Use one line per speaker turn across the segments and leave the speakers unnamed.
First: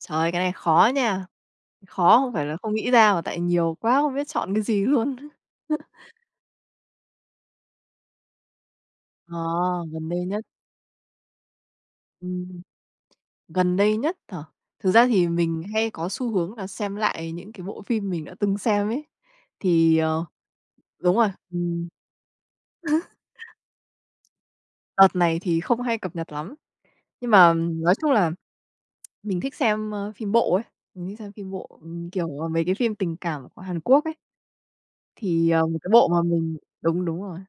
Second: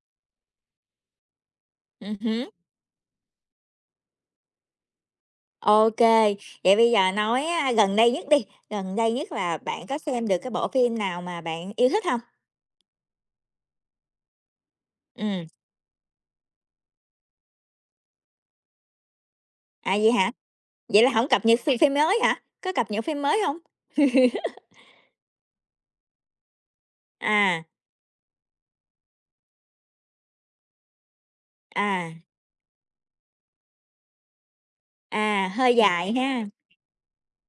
Trời, cái này khó nha!
Ừm
Khó không phải
hứm.
là không nghĩ ra mà tại nhiều quá không biết chọn cái gì luôn á!
OK, vậy bây giờ nói á, gần đây nhất đi. Gần đây nhất
Ờ,
là bạn có
gần đây
xem được
nhất.
cái bộ phim nào mà bạn yêu thích hông?
Ừm, gần đây nhất hả? Thực ra thì
Ừm.
mình hay có xu hướng là xem lại những cái bộ phim mình đã từng xem ấy.
À,
Thì,
vậy
ờ
hả? Vậy là
đúng
hổng
rồi,
cập nhật phim
ừm.
phim mới hả? Có cập nhật phim mới hông?
Đợt này thì không hay cập nhật lắm, nhưng mà,
À.
ừm, nói chung là mình thích xem, a, phim bộ ấy, mình thích xem phim bộ, ừm,
À.
kiểu, à, mấy cái phim tình cảm của Hàn Quốc ấy.
À,
Thì, ờ,
hơi
một cái bộ
dài
mà
ha.
mình đúng, đúng rồi,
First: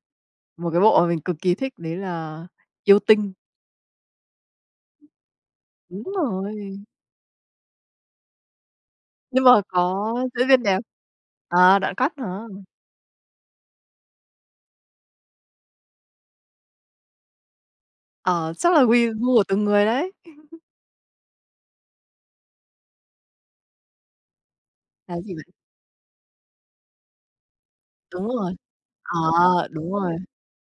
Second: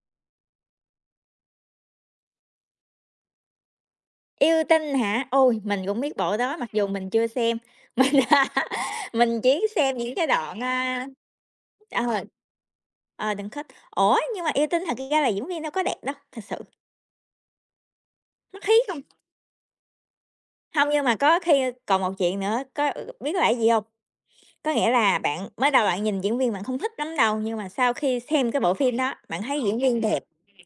một cái bộ mà mình cực kỳ thích đấy là Yêu Tinh.
Yêu Tinh hả? Ôi, mình cũng
Đúng
biết bộ đó, mặc
rồi.
dù mình chưa xem. Mình mình
Nhưng mà
chỉ xem
có
những cái
diễn
đoạn,
viên đẹp.
a
À, đoạn
ờ,
cắt hả?
ờ, đoạn cut. Ủa, nhưng mà Yêu Tinh thật ra là diễn viên đâu có đẹp đâu, thật sự.
Ờ,
Mắt hí
chắc là
không.
quy gu của từng người đấy.
Hông, nhưng mà có khi còn một chuyện nữa, có ờ, ờ, biết là gì hông? Có nghĩa
Là
là
cái gì
bạn
vậy?
mới đầu bạn nhìn diễn viên bạn không thích lắm đâu, nhưng mà sau khi
Đúng
xem
rồi,
cái bộ phim đó,
ờ,
bạn thấy diễn
đúng
viên
rồi!
đẹp,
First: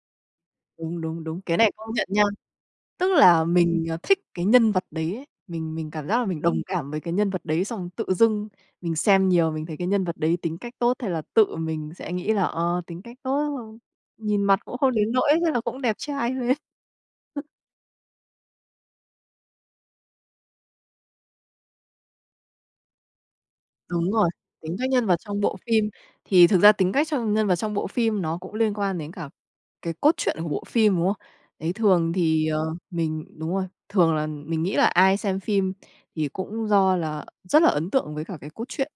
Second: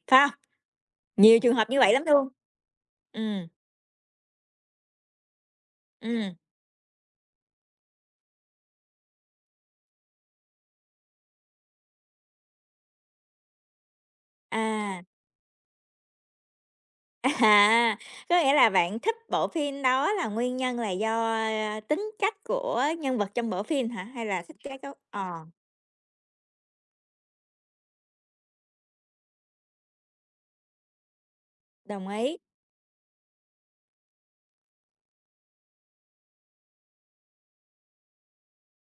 phải hông?
Đúng, đúng,
Nhiều
đúng.
trường
Cái
hợp
này
như vậy
công
lắm
nhận nha.
luôn.
Tức là
Ừm.
mình, à, thích cái nhân vật đấy ấy, mình mình cảm giác là
Ừm.
mình đồng cảm với cái nhân vật đấy, xong tự dưng mình xem nhiều, mình thấy cái nhân vật đấy tính cách tốt, thế là tự mình sẽ nghĩ là, ờ, tính cách tốt [unintelligible] nhìn mặt cũng không
À.
đến nỗi, thế là cũng đẹp trai lên.
À, có nghĩa là bạn thích bộ phim đó là nguyên nhân là do, a, a, tính cách của nhân vật trong bộ phim hả?
Đúng
Hay
rồi,
là thích
tính
cái
cách
cốt
nhân vật
ờ.
trong bộ phim. Thì thực ra tính cách trong nhân vật trong bộ phim nó cũng liên quan đến cả cái cốt truyện của bộ phim, đúng không? Đấy,
Đồng
thường
ý.
thì, ờ, mình đúng rồi, thường là mình nghĩ là ai xem phim thì cũng do là rất là ấn tượng với cả cái cốt truyện.